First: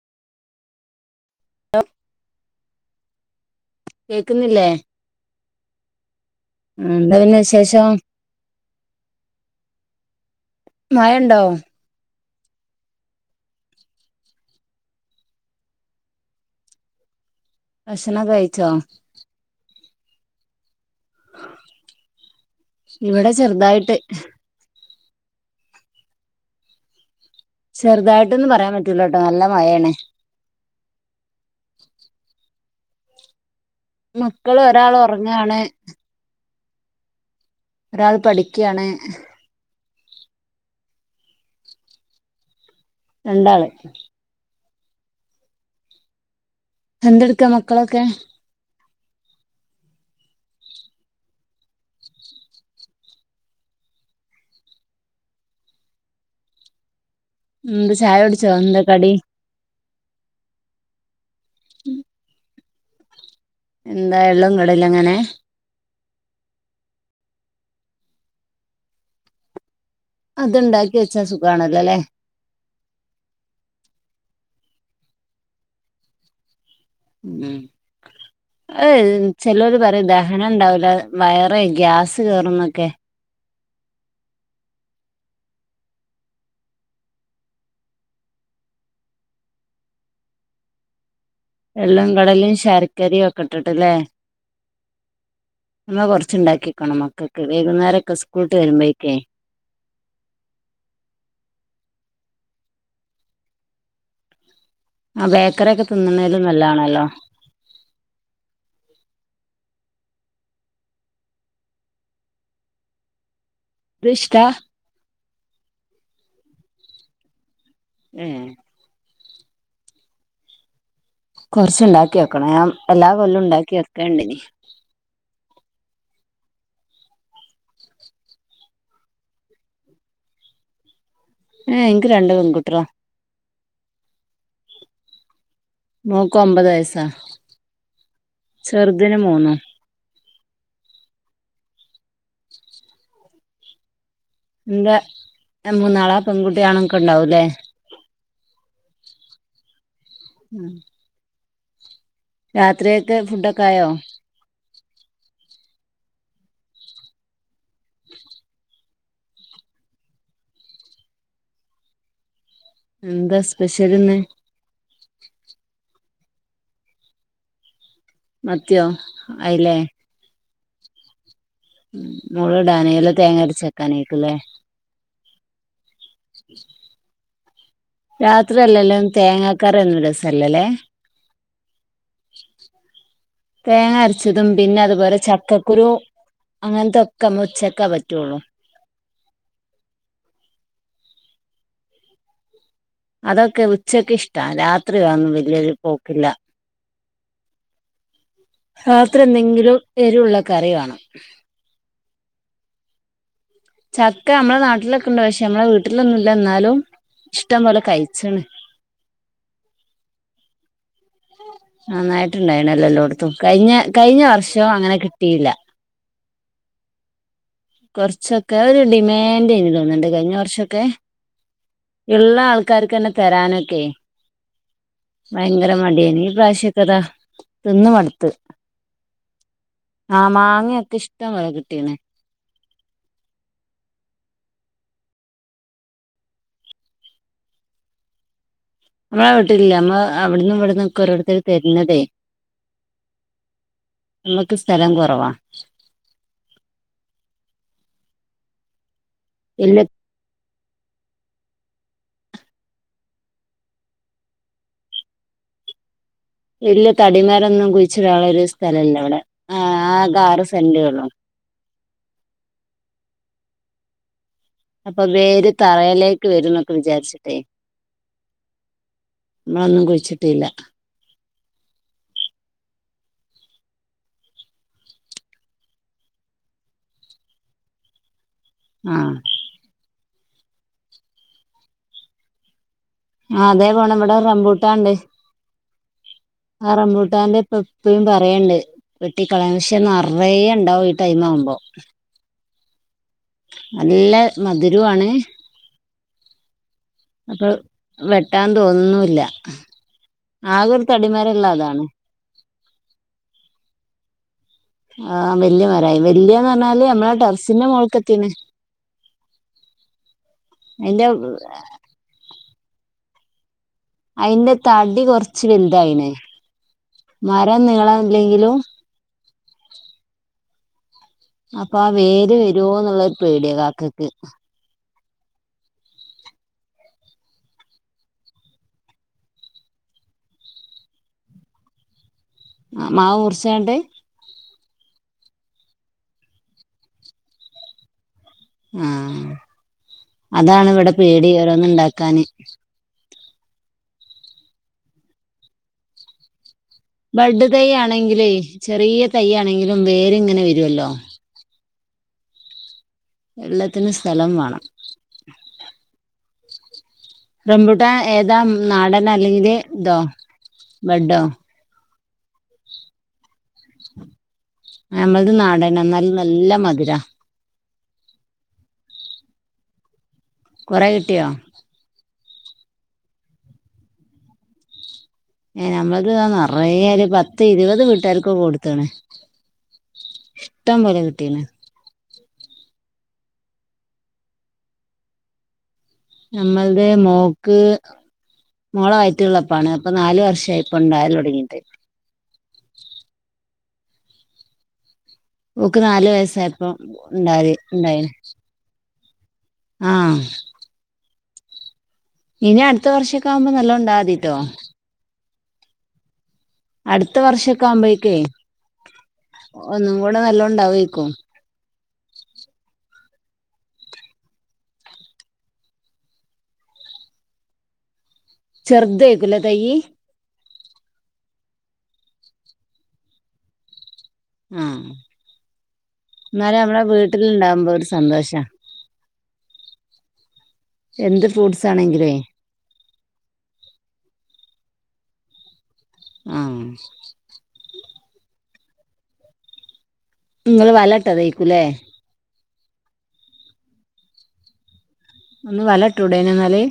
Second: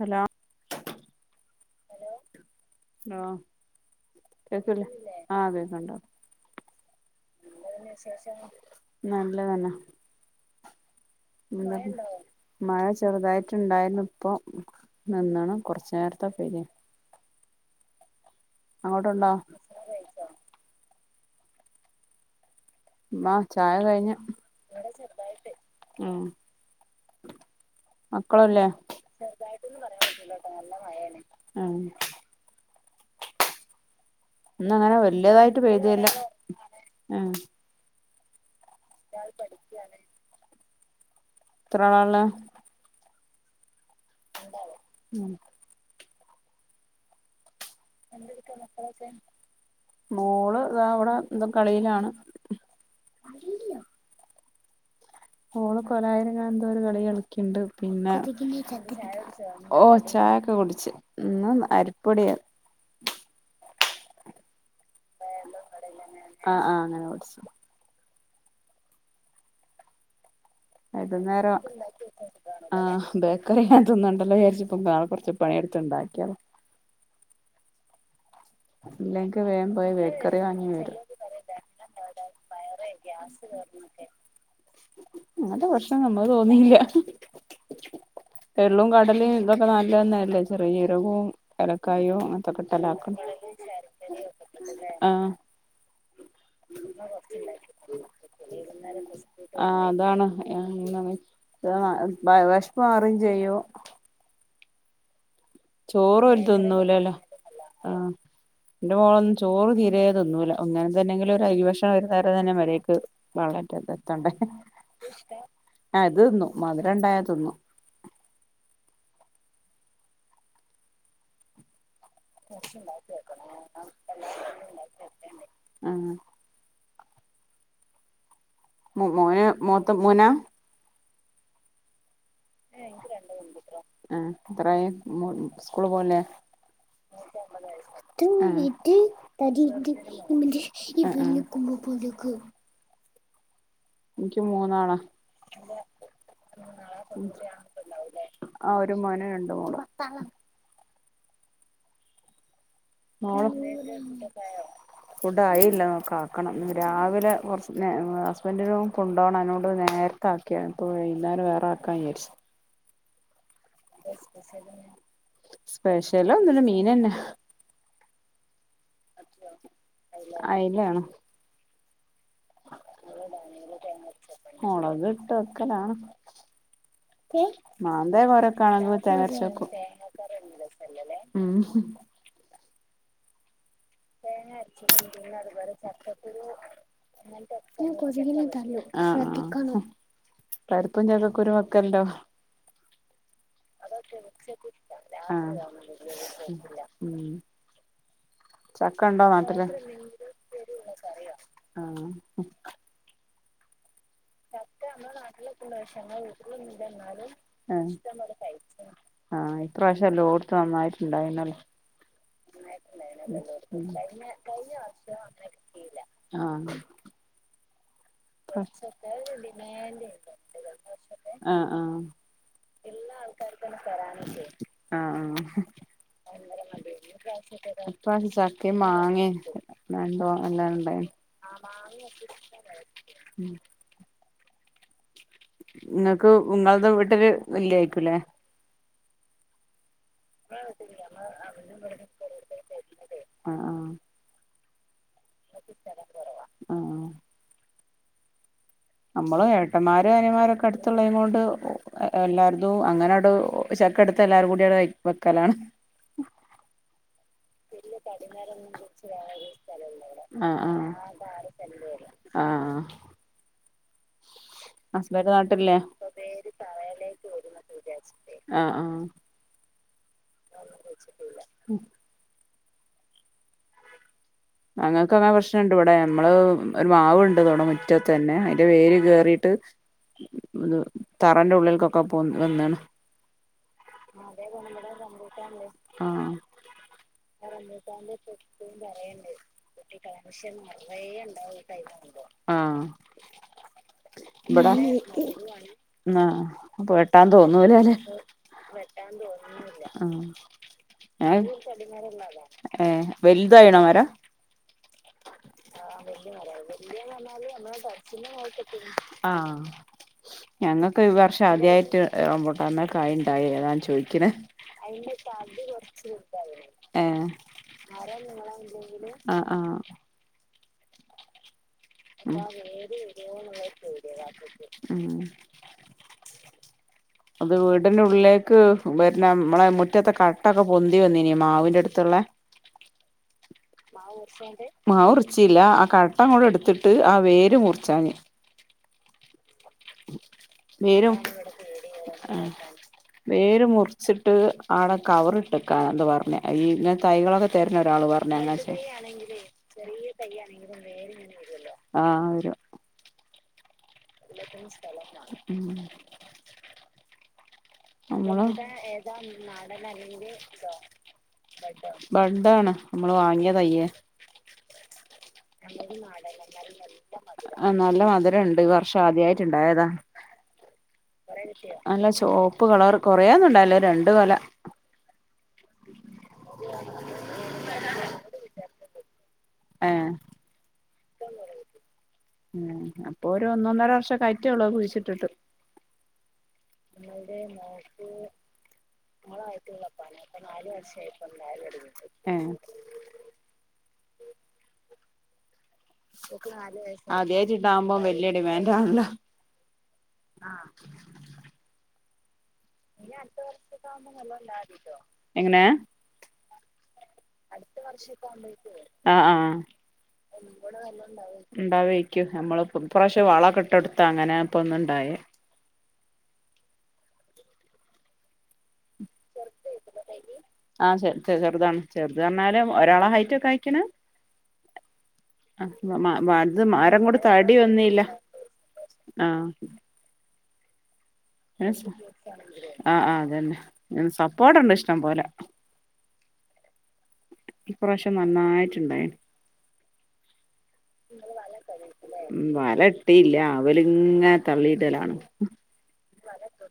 Hello hello hello കേക്കുന്നില്ലേ കേൾക്കില്ലേ ആഹ് അതെ കണ്ടോ എന്താ പിന്നെ വിശേഷം നല്ല തന്ന മയണ്ടോ മഴ ചെറുതായിട്ട് ഇണ്ടായിരുന്നു ഇപ്പോ നിന്നണ്‌ കുറച്ചു നേരത്തെ പെയ്‌തീനിം ഭക്ഷണം ഒക്കെ ക അങ്ങോട്ടുണ്ടോ ഇവിടെ മാ ചായ ചെറുതായിട്ട് കഴിഞ്ഞു ഉം ചെറുതായിട്ടൊന്നും മക്കളല്ലേ പറയാൻ പറ്റൂലട്ടോ നല്ല മഴെണ് നല്ല മഴാണ് ആഹ് മക്കള് ഇന്ന് ഒരാൾ അങ്ങനെ ഉറങ്ങാണ് വല്യതായിട്ട് പെയ്തില്ല ഏഹ് ഒരാൾ പഠിക്കാണ്‌ പഠിക്കാണ് എത്ര ആളാ രണ്ടാള് രണ്ടാള് ഉം എന്തെടുക്കാ മക്കളൊക്കെ എന്തെടുക്കാ മക്കളൊക്കെ മോള് താ ഇവിടെ ന്തോ കളിയിലാണ് ഓള് കൊലായില് ഇങ്ങനെ എന്തോ ഒരു കളി കളിക്ക്ണ്ട് എന്ത് പിന്നെ ചായ കുടിച്ചോ എന്താ കടി ഓഹ് ചായൊക്കെ കുടിച്ച് ഇന്ന് അരിപ്പൊടിയാ എന്താ എള്ളും [unintelligible] ങ്ങനെ ആഹ് ആഹ് അങ്ങനെ പൊടിച്ചത് അത്ണ്ടാക്കി ഏത് വെച്ചാ നേരം സുഖാണല്ലോ അല്ലെ ആഹ് ബേക്കറി ഇങ്ങനെ തിന്നണ്ടല്ലോ വിചാരിച്ച് ഇപ്പോ കൊറച്ച് പഴം എടുത്ത് ഇണ്ടാക്കിയതാ ഉം അഹ് ഇല്ലെങ്കി വേഗം ചിലര് പോയി പറയും ബേക്കറി ദഹനം വാങ്ങി ഇണ്ടാവൂല വരും വയറ് ഗ്യാസ് കേറുന്നൊക്കെ ഗ്യാസ് കേറുന്നൊക്കെ അങ്ങത്തെ പ്രശ്നം നമ്മൾക്ക് തോന്നില്ല എള്ളും കടലീം ഇതൊക്കെ നല്ല തന്നല്ലേ ചെറിയ ജീരകവും എള്ളും ഏലക്കായും കടലീം അങ്ങനത്തൊക്കെ ഇട്ടലാക്കണം ശർക്കരിയൊക്കെ ഇട്ടിട്ട് ലെ ആഹ് മ്മ കൊറച്ചുണ്ടാക്കി വെക്കണം മക്കൾക്ക് വൈകുന്നേരം ഒക്കെ സ്കൂൾ ഇട്ട് വരുമ്പോഴേക്ക് ആഹ അതാണ് ഏ ന്ന വേശപ്പ് മാറും ചെയ്യും ആ ബേക്കറിയൊക്കെ തിന്ന്‌ണേതിലും നല്ലതാണല്ലോ ആഹ എന്റെ മോളൊന്നും ചോറ് തീരെ തിന്നൂല ഇങ്ങനെ തന്നെങ്കിലും ഒരു അരിഭക്ഷണം ഒരുനേരം തന്നെ മര്യാദക്ക് പള്ളേൽക്ക് ഇത് എത്തേണ്ട ഇഷ്ടാ ഇഷ്ടെ ആ ഇത് തിന്നും മധുര ഉണ്ടായാൽ തിന്നും ഏ കൊറച്ച്ണ്ടാക്കി വെക്കണം ഞാൻ എല്ലാ കൊല്ലം ഉണ്ടാക്കി വെക്കേണ്ടിനി ആഹ മോ മോന മൂത്ത മോനാ ഏ ഇൻക്ക് രണ്ടു പെൺകുട്ടികാള ഇൻക്ക് രണ്ട് പെൺകുട്ടിളാ ആഹ എത്ര ആയി മു സ്കൂൾ പോണില്ലേ മോക്ക് ഒമ്പത് വയസ്സാ അഹ ചെറുതിന് മൂന്നും ആഹ എനിക്ക് മൂന്നാണ എന്താ അന്റെ പെൺകുട്ടിയാണൊക്കെ മൂന്നാളാ ഉണ്ടാവൂല്ലേ പെൺകുട്ടിയാ ഉണ്ടാവും ലെ ആ ഒരു മോനും രണ്ട് മോളും ഉം രാത്രിയത്തെ ഫുഡ്‌ മോള് ഒക്കെ ആയോ [unintelligible] ഫുഡ് ആയില്ല കാക്കണം രാവിലെ കുറച്ച് ഹസ്ബൻഡ കൊണ്ടുപോണം അതിനോട് നേരെ ഇ ആാക്കിയാപ്പോൾ ഇന്നാലും വേറെ ആക്കാൻ വിചാരിച്ചത് എന്താ സ്പെഷ്യൽ ഇന്ന് സ്പെഷ്യൽ ഒന്നുമില്ല മീനന്നെ മത്തിയോ അയിലേ അയിലാണ് മുള് ഇടാന അല്ല തേങ്ങ അരച്ചക്കാനേക്കല്ലേ മുളകിട്ട വെക്കലാണ് മാന്തേ [inaudible] കോരൊക്കെ ആണെങ്കിൽ രാത്രിയല്ലല്ലോ തേങ്ങരച്ച് വെക്കും തേങ്ങാകറി എന്ന രസല്ലല്ലേ ഉം തേങ്ങ അര ച്ചതും പിന്നെ അതുപോലെ ചക്കക്കുരു അങ്ങനത്തെൊക്കെമ്മ ഉച്ചക്കാ പറ്റുള്ളൂ ആ ആ പരിപ്പും ചക്കക്കുരു വെക്കലുണ്ടോ അതൊക്കെ ഉച്ചക്ക് ഇഷ്ട രാത്രിയാ ഒന്നും വലിയൊരു പോക്കില്ല മം രാത്രി നാട്ടില് എന്തെങ്കിലും എരിവുള്ള കറി കാണാം ആഹ ചക്ക നമ്മളെ നാട്ടിലൊക്കെ ഉണ്ട് പക്ഷെ നമ്മളെ ഒന്നുമില്ല വീട്ടിൽ ഒന്നുമില്ല എന്നാലും ഇഷ്ടം പോലെ കഴിച്ചാണ് ആഹ ഇപ്രാവശ്യല്ലോ എല്ലോടത്തും നന്നായിട്ടുണ്ട് നന്നായിട്ടുണ്ടായിണല്ലോ നന്നായിട്ടുണ്ടായിനല്ല എല്ലോടത്തും കഴിഞ്ഞ കഴിഞ്ഞ വർഷവും അങ്ങനെ കിട്ടിയില്ല ആഹ കുറച്ചൊക്കെ ഒരു ഡിമാൻഡ് എനി തോന്നിണ്ട് കഴിഞ്ഞ വർഷോക്കെ ആഹ് ആഹ് ഉള്ള ആൾക്കാർക്ക്ന്നെ തരാനൊക്കെ ആഹ് ആഹ് ഭയങ്കര മടിയനി ഇപ്രാവശ്യ കഥതിന്ന മടുത്തു ഇപ്രാവശ്യം ചക്കിം മാങ്ങിം ആഹ നല്ലോ നല്ലോണം മാങ്ങയൊക്കെ ഇണ്ടായിനി ഇഷ്ടം പോല കിട്ടീന്നു ഉം ഇങ്ങക്ക് ഇങ്ങൾടെ വീട്ടില് ഇല്ല്യേയ്ക്കുലെ നമ്മളെ വീട്ടില്ല നമ്മ അവിടന്നും നമ്മളെ ഇവിടന്നൊക്കെ വീട്ടില്ല നമ്മള് ഓരോരുത്തര് തരുന്നതേ അവിടന്നുംഇവിട്ന്നും ഓരോര്ത്തല് തര്നതേ ആഹ് നമ്മക്ക് സ്ഥലംകുറവാ ക്ക് സ്ഥലം കുറവാ അ ആഹ് നമ്മള് വല്യ ഏട്ടന്മാരും അനിയമാരൊക്കെ അടുത്തുള്ളേയ്നോണ്ട് എല്ലാര്തും അങ്ങനട് ചക്കട്ത്ത് എല്ലാരുംകൂടീയാണ്ട് വെക്കലാണ് ഇല്ല തടിമാരൊന്നും കുഴിച്ചിടാള്ളൊര് സ്ഥലല്ലവിടെ ആകെ ആറ് സെന്റെള്ളു തല്ലേലെ ആഹ് ആഹ് അപ്പൊ ഹസ്ബന്റ് വേര് നാട്ടിലില്ലേ തറയിലേക്ക് വരുന്നൊക്കെ വിചാരിച്ചിട്ടെ ആഹ് മ്മളൊന്നും കുഴിച്ചിട്ടീല്ല ഒന്നും കുയ്ച്ചിട്ടീല്ല ഉം അങ്ങൾക്ക് അങ്ങനെ പ്രശ്നണ്ട്ഇവടെ നമ്മള് ഒരു മാവുണ്ട് ഇവടെ മുറ്റത്തന്നെ അതിന്റെ ആഹ് വേര്കേറി ട്ട് തറന്റെ ഉള്ളിൽക്കൊക്കെ പോ വന്ന്ണ് ആ അതേ പോണം ഇവിടെ റംബൂട്ടാണ്ട് മ്പുട്ടാണ്ട് ആഹ് ആ റമ്പൂട്ടാന്റെ പ്പെപ്പും പറയണ്ട് വെട്ടിക്കളയാൻ വെട്ടി കളയാൻ പക്ഷെ നിറയെ ഉണ്ടാവും ഈ ടൈം ആവുമ്പോ നെറയെണ്ടാവും തൈകാണുമ്പം ആഹ് നല്ല മധുരുആണ് രുവാണ് ഉം ആഹ് ആഹ് പ്പ അപ്പൊ വെട്ടാൻ തോന്നുന്നുല്ല ആകെ ഒരു ആഹ് ഏഹ് തടിമരള്ള അതാണ് ഏ വലുതായിണ മരം ആഹ് വല്യ മരായി ആഹ് വല്യന്ന് വല്ല്യമരായി പറഞ്ഞാല് നമ്മളെ വല്ല്യാന്നർഞ്ഞാല് ടെറസിന്റെ നമ്മള ടെറസിൻ്റ മോൾക്കെത്തീണ് മോള്ക്കെത്തി ആഹ് ഞങ്ങക്ക് അതിന്റെ ഈ വർഷാദ്യായിട്ട് റംബുട്ടാമ്മെ കായിണ്ടായി അതാണ് ചോയി ക്കിണ് അതിന്റെ തടി അയിന്റെ കുറച്ച് തടി വലുതായിണ് കൊർച്ൽതായിണ് മരം നീളല്ലെങ്കിലും മരംനീളണ്ട് ഏഹ് ആഹ് ആഹ് അപ്പാ വേര് വരുവോന്നുള്ളൊരു പേടിയാ കാക്കക്ക് ആഹ് അത് വീടിൻ്റ ഉള്ളിലേക്ക് വര്ണ മ്മളെ മുറ്റത്തെ കട്ടൊക്കെ പൊന്തി വന്നീനി മാവിൻ്റട്ത്ത്ള്ള ആ മാവ് മുറിചാണ്ട് മാവുർചാണ്ട് മാവുറിച്ചീല്ല ആ കട്ട അങ്ങോടെട്ത്തിട്ട് ആ വേര് മുറിച്ചാഞ്ഞ് ആഹ് അതാണിവട വേരും പേടി ഓരോന്ന് ഇണ്ടാക്കാന് വേര് മുറിച്ചിട്ട് ആടെ കവറിട്ടെക്കാന എന്തോ പറഞ്ഞ് ഈ നേ ബഡ് തൈയാണെങ്കിലേ ചെറിയ തൈയാണെങ്കിലും വേരിങ്ങനെ വരുവല്ലോ ആഹ് വരും എല്ലത്തിനും സ്ഥലം വാണം സ്ഥലംവാണം ഉം റംബുട്ടാൻ ഏതാ നമ്മള് ഉം നാടനാ അല്ലെങ്കില് ഇതോ ബഡ്ഡോ ബഡ്ഡാണ് നമ്മള് വാങ്ങിയ തൈയ്യേ നമ്മൾത് നാടനാ ന്നാലും നല്ലമധുരാ ആഹ് നല്ല മധുരണ്ട് ഈ വർഷം ആദ്യായിട്ട്ണ്ടായതാ കൊറേ കിട്ടിയോ നല്ല ചോപ്പ് കളർ കൊറേയൊന്നുണ്ടായില്ല ഒരണ്ട് കൊല ഏഹ് നമ്മൾത് ദാ നെറയെ ഒരു പത്ത് ഇരുപത് വീട്ടാര്ക്ക് കൊടുത്ത്ണ് ഏഹ് ഇഷ്ടംപോലെ കിട്ടീണ് ഉം അപ്പൊ ഒരു ഒന്നൊന്നര വർഷൊക്കായിറ്റേ ഒള്ളൂ അത് കുഴിച്ചിട്ടിട്ട് നമ്മൾത് മോക്ക് മോള വയറ്റില്ള്ളപ്പാണ് അപ്പൊ നാല് വർഷായി പ്പൊ ഇണ്ടാകല് തൊടങ്ങീട്ട് ഏഹ് ഓക്ക് നാല് വയസ്സായപ്പോ ഉണ്ടായി ആദ്യായിട്ടിണ്ടാവുമ്പോ ഉണ്ടായിന് വല്യ ഡിമാൻഡാണല്ലോ ആഹ് ഇനി അടുത്ത വർഷക്കാവുമ്പം നല്ലോണ്ടാതീട്ടോ എങ്ങനേ അടുത്ത വർഷൊക്കെ ആവുമ്പോഴേക്കേ ആഹ് ആഹ് ഒന്നും കൂടെ നല്ലോം ഉണ്ടാവേക്കും ഇണ്ടാവേയിക്കും നമ്മളിപ്പൊ ഇപ്പ്രാശ്യം വളാക്കിട്ടൊടുത്ത അങ്ങനെ ഇപ്പൊന്ന്ണ്ടായേ ചെറ്ദ്ദേയിക്കൂലെ തൈയ്യി ആഹ് ചെർ ചെ ചെറ്താണ് ചെറ്ത് അർഞ്ഞാല് ഒരാള ഹൈറ്റൊക്കായിക്കിണ് ആഹ് അ മ മാ എന്നാലും മത് നമ്മളെ മരം കൊണ്ട് തടി വീട്ടിലുണ്ടാകുമ്പോ ഒരു വന്നീല്ല സന്തോഷാ ആഹ് എന്ത് സ് ആഹ് ആഹ് അതന്നെ ഉം സപ്പോട്ട്ണ്ട് ഇഷ്ടം പോലെ ആഹ് ഇപ്രാവശ്യം നന്നായിട്ട്ണ്ടായിന് ഇങ്ങള് വലട്ടതേയ്‌ക്കൂലേ ഉം വല ഇട്ടീല്ല ആവലിങ്ങനെ തള്ളിയിടലാണ് ഒന്ന് വല ഇട്ടൂടേനോ ഇന്നാല്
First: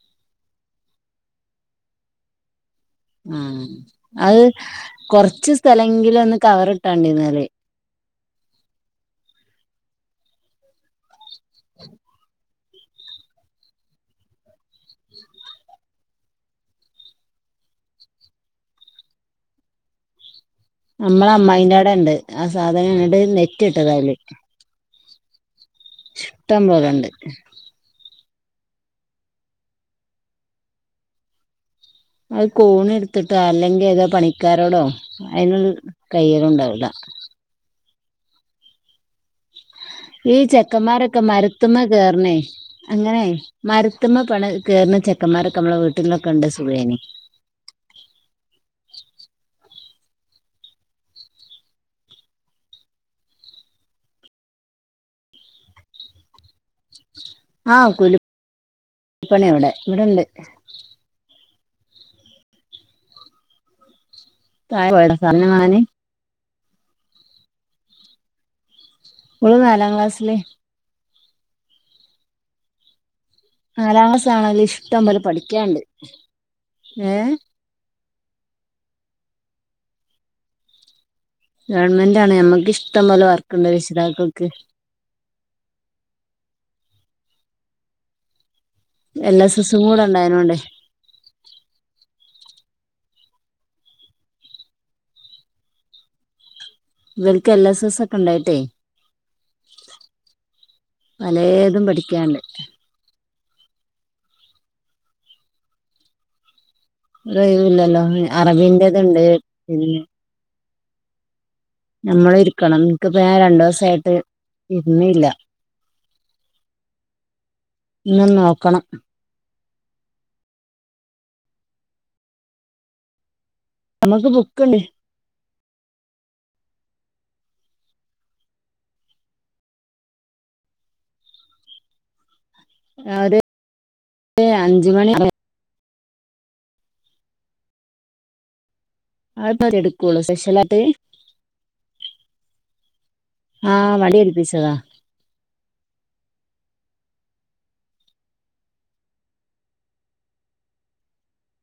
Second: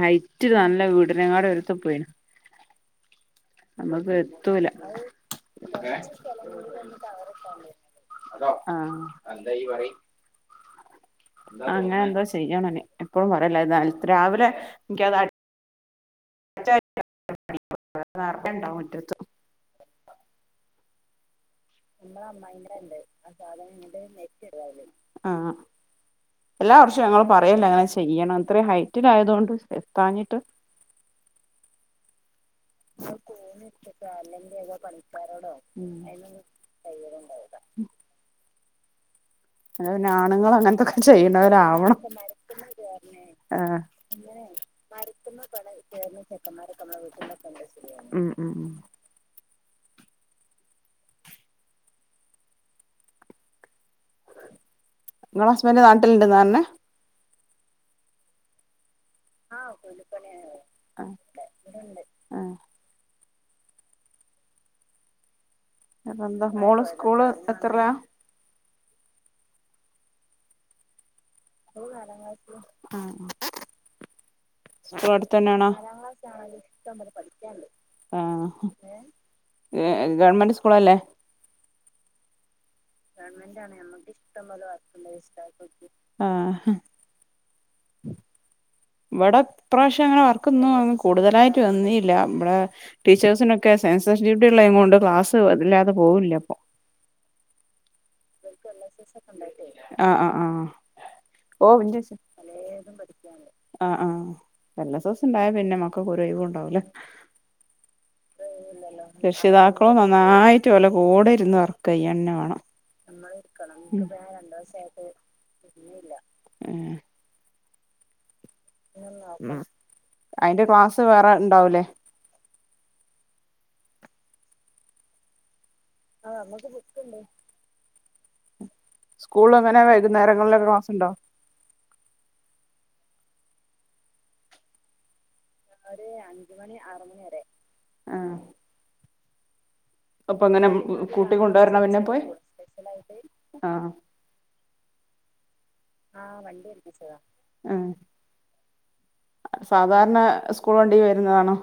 ഹൈറ്റ് നല്ല വീടിനേങ്ങാട് ഉയരത്ത് പോയീന് ആഹ് അത് നമ്മക്കെത്തൂല കൊറച്ച് സ്ഥലെങ്കിലും ഒന്ന് കവറിട്ടാണ്ടി എന്നാല് ആഹ് അങ്ങനെന്തോ ചെയ്യാന്നാല് എപ്പഴും പറയല്ല നെൽത്ത് രാവിലെ ഇൻക്കതട് [inaudible] നെറയെണ്ടാവും മുറ്റത്ത് നമ്മള അമ്മായിന്റെടെ ഇണ്ട് ആ സാധനം ന്നട്ട് നെറ്റ് ഇട്ടതായ്‌ല് ആ ഇഷ്ടം എല്ലാ വർഷവും പോലെണ്ട് ഞങ്ങള് പറയല്ണ്ട് അങ്ങനെ ചെയ് ചെയ്യണം ഇത്ര ഹൈറ്റിലായതുകൊണ്ട് എത്താഞ്ഞിട്ട് അത് കോണി എടുത്തിട്ടോ അല്ലെങ്കിൽ ഏതോ പണിക്കാരോടോ അഴിനു കയ്യല്ണ്ടാവൂല [inaudible] അത് പിന്നെ ഈ ആണുങ്ങൾ അങ്ങനത്തൊക്കെ ചെക്കന്മാരൊക്കെ മരത്ത്മ ചെയ്യണവരാവണം കേർണേ അങ്ങനെയ്‌ ആഹ് മര് ത്ത്മ പണ കേർണ ചെക്കന്മാരക്കെ നമ്മളെ വീട്ടിൽന്നൊക്കെ ഉണ്ടെ സുഖേനി ഉം ഉം [inaudible] ങ്ങള ഹസ്ബൻഡ് നാട്ടിൽണ്ട്ന്ന പർഞ്ഞെ ആഹ് കുലിപ്പണി ഇവടെ ഇവടണ്ട് അ ആഹ് [unintelligible] എന്ത മൊള് സ്കൂള് എത്തർലാ ഓള് നാലാം ക്ലാസ്സില് ആഹ് നാലാം ക്ലാസ് ആണെങ്കിലും ഇഷ്ടം സ്‌കൂൾ പോലെ അടുത്തന്നെണോ പഠിക്കാണ്ട് ഏ ആഹ് ഗവൺമെന്റ് സ്കൂളല്ലേ ഗവൺമെന്റ് ആണ് ഞമ്മക്ക് ഇഷ്ടം പോലെ വർക്ക്ണ്ട് രക്ഷിതാക്കൾക്ക് ആ ഹ് എൽ ഇവടെ എസ് എസും കൂടെ ഇപ്രാവശ്യം അങ്ങനെ ഉണ്ടായതിനോണ്ട് വർക്കൊന്നും കൂടുതലായിട്ട് വന്നീല്ല ബടെ ടീച്ചേഴ്സിനൊക്കെ സെൻസസ് ഡ്യുട്ടി ഉള്ളെ കൊണ്ട് ക്ലാസ് ഇല്ലാതെ പോകൂല്ലപ്പൊ ഇവൽക്ക് എൽ എസ് എസ് ഒക്കെ ഉണ്ടായിട്ടേ ആ ആ ആഹ് പലേതും പഠിക്കാണ്ട് തും പഠിക്കാണ്ട് ആഹ് ആഹ്. എൽ എസ് എസ് ഉണ്ടായ പിന്നെ മക്കക്കൊരൊയ്‌വും ഉണ്ടാവൂലാ. ഒരൊയ് വൂല്ലല്ലോ. അറബിൻ്റതുണ്ട് പിന്നെ ന്നായിട്ട് ഓലെ കൂടെ ഇരുന്ന് വർ നമ്മളിര്ക്കണം. നമ്മളിരിക്കണം. ഇന്ന് പ്പം രണ്ടീസായിട്ട് ഇരുന്നില്ല ഇര്ന്നില്ല. ഏഹ് ഇന്ന് നോക്കണം. ഉം അയിന്റെ ക്ലാസ്സ് വേറെണ്ടാവുലേ? ഞമക്ക് ബുക്ക് ഇണ്ട് ആഹ് ഞമ്മക്ക് ബുക്ക്ണ്ട് സ്കൂളില് അങ്ങനെ വൈകുന്നേരങ്ങളിലൊക്കെ ക്ലാസ് ഉണ്ടോ? ആഹ് ഒരു അഞ്ച് മണി [unintelligible] ഒരു അഞ്ച് മണി ആറ് മണി വരെ. ആഹ് അത് മാത് എടുക്കൊള്ളൂ അപ്പൊ അങ്ങനെ സ്പെഷ്യലായിട്ട് കൂട്ടി കൊണ്ടുവരണൊ പിന്നെ പോയി ആഹ് വണ്ടിയേൽപ്പിച്ചതാ. ആഹ് വണ്ടി ഏൽപ്പിച്ചതാ. അഹ് സാധാരണ സ്കൂൾ വണ്ടി വരുന്നതാണോ?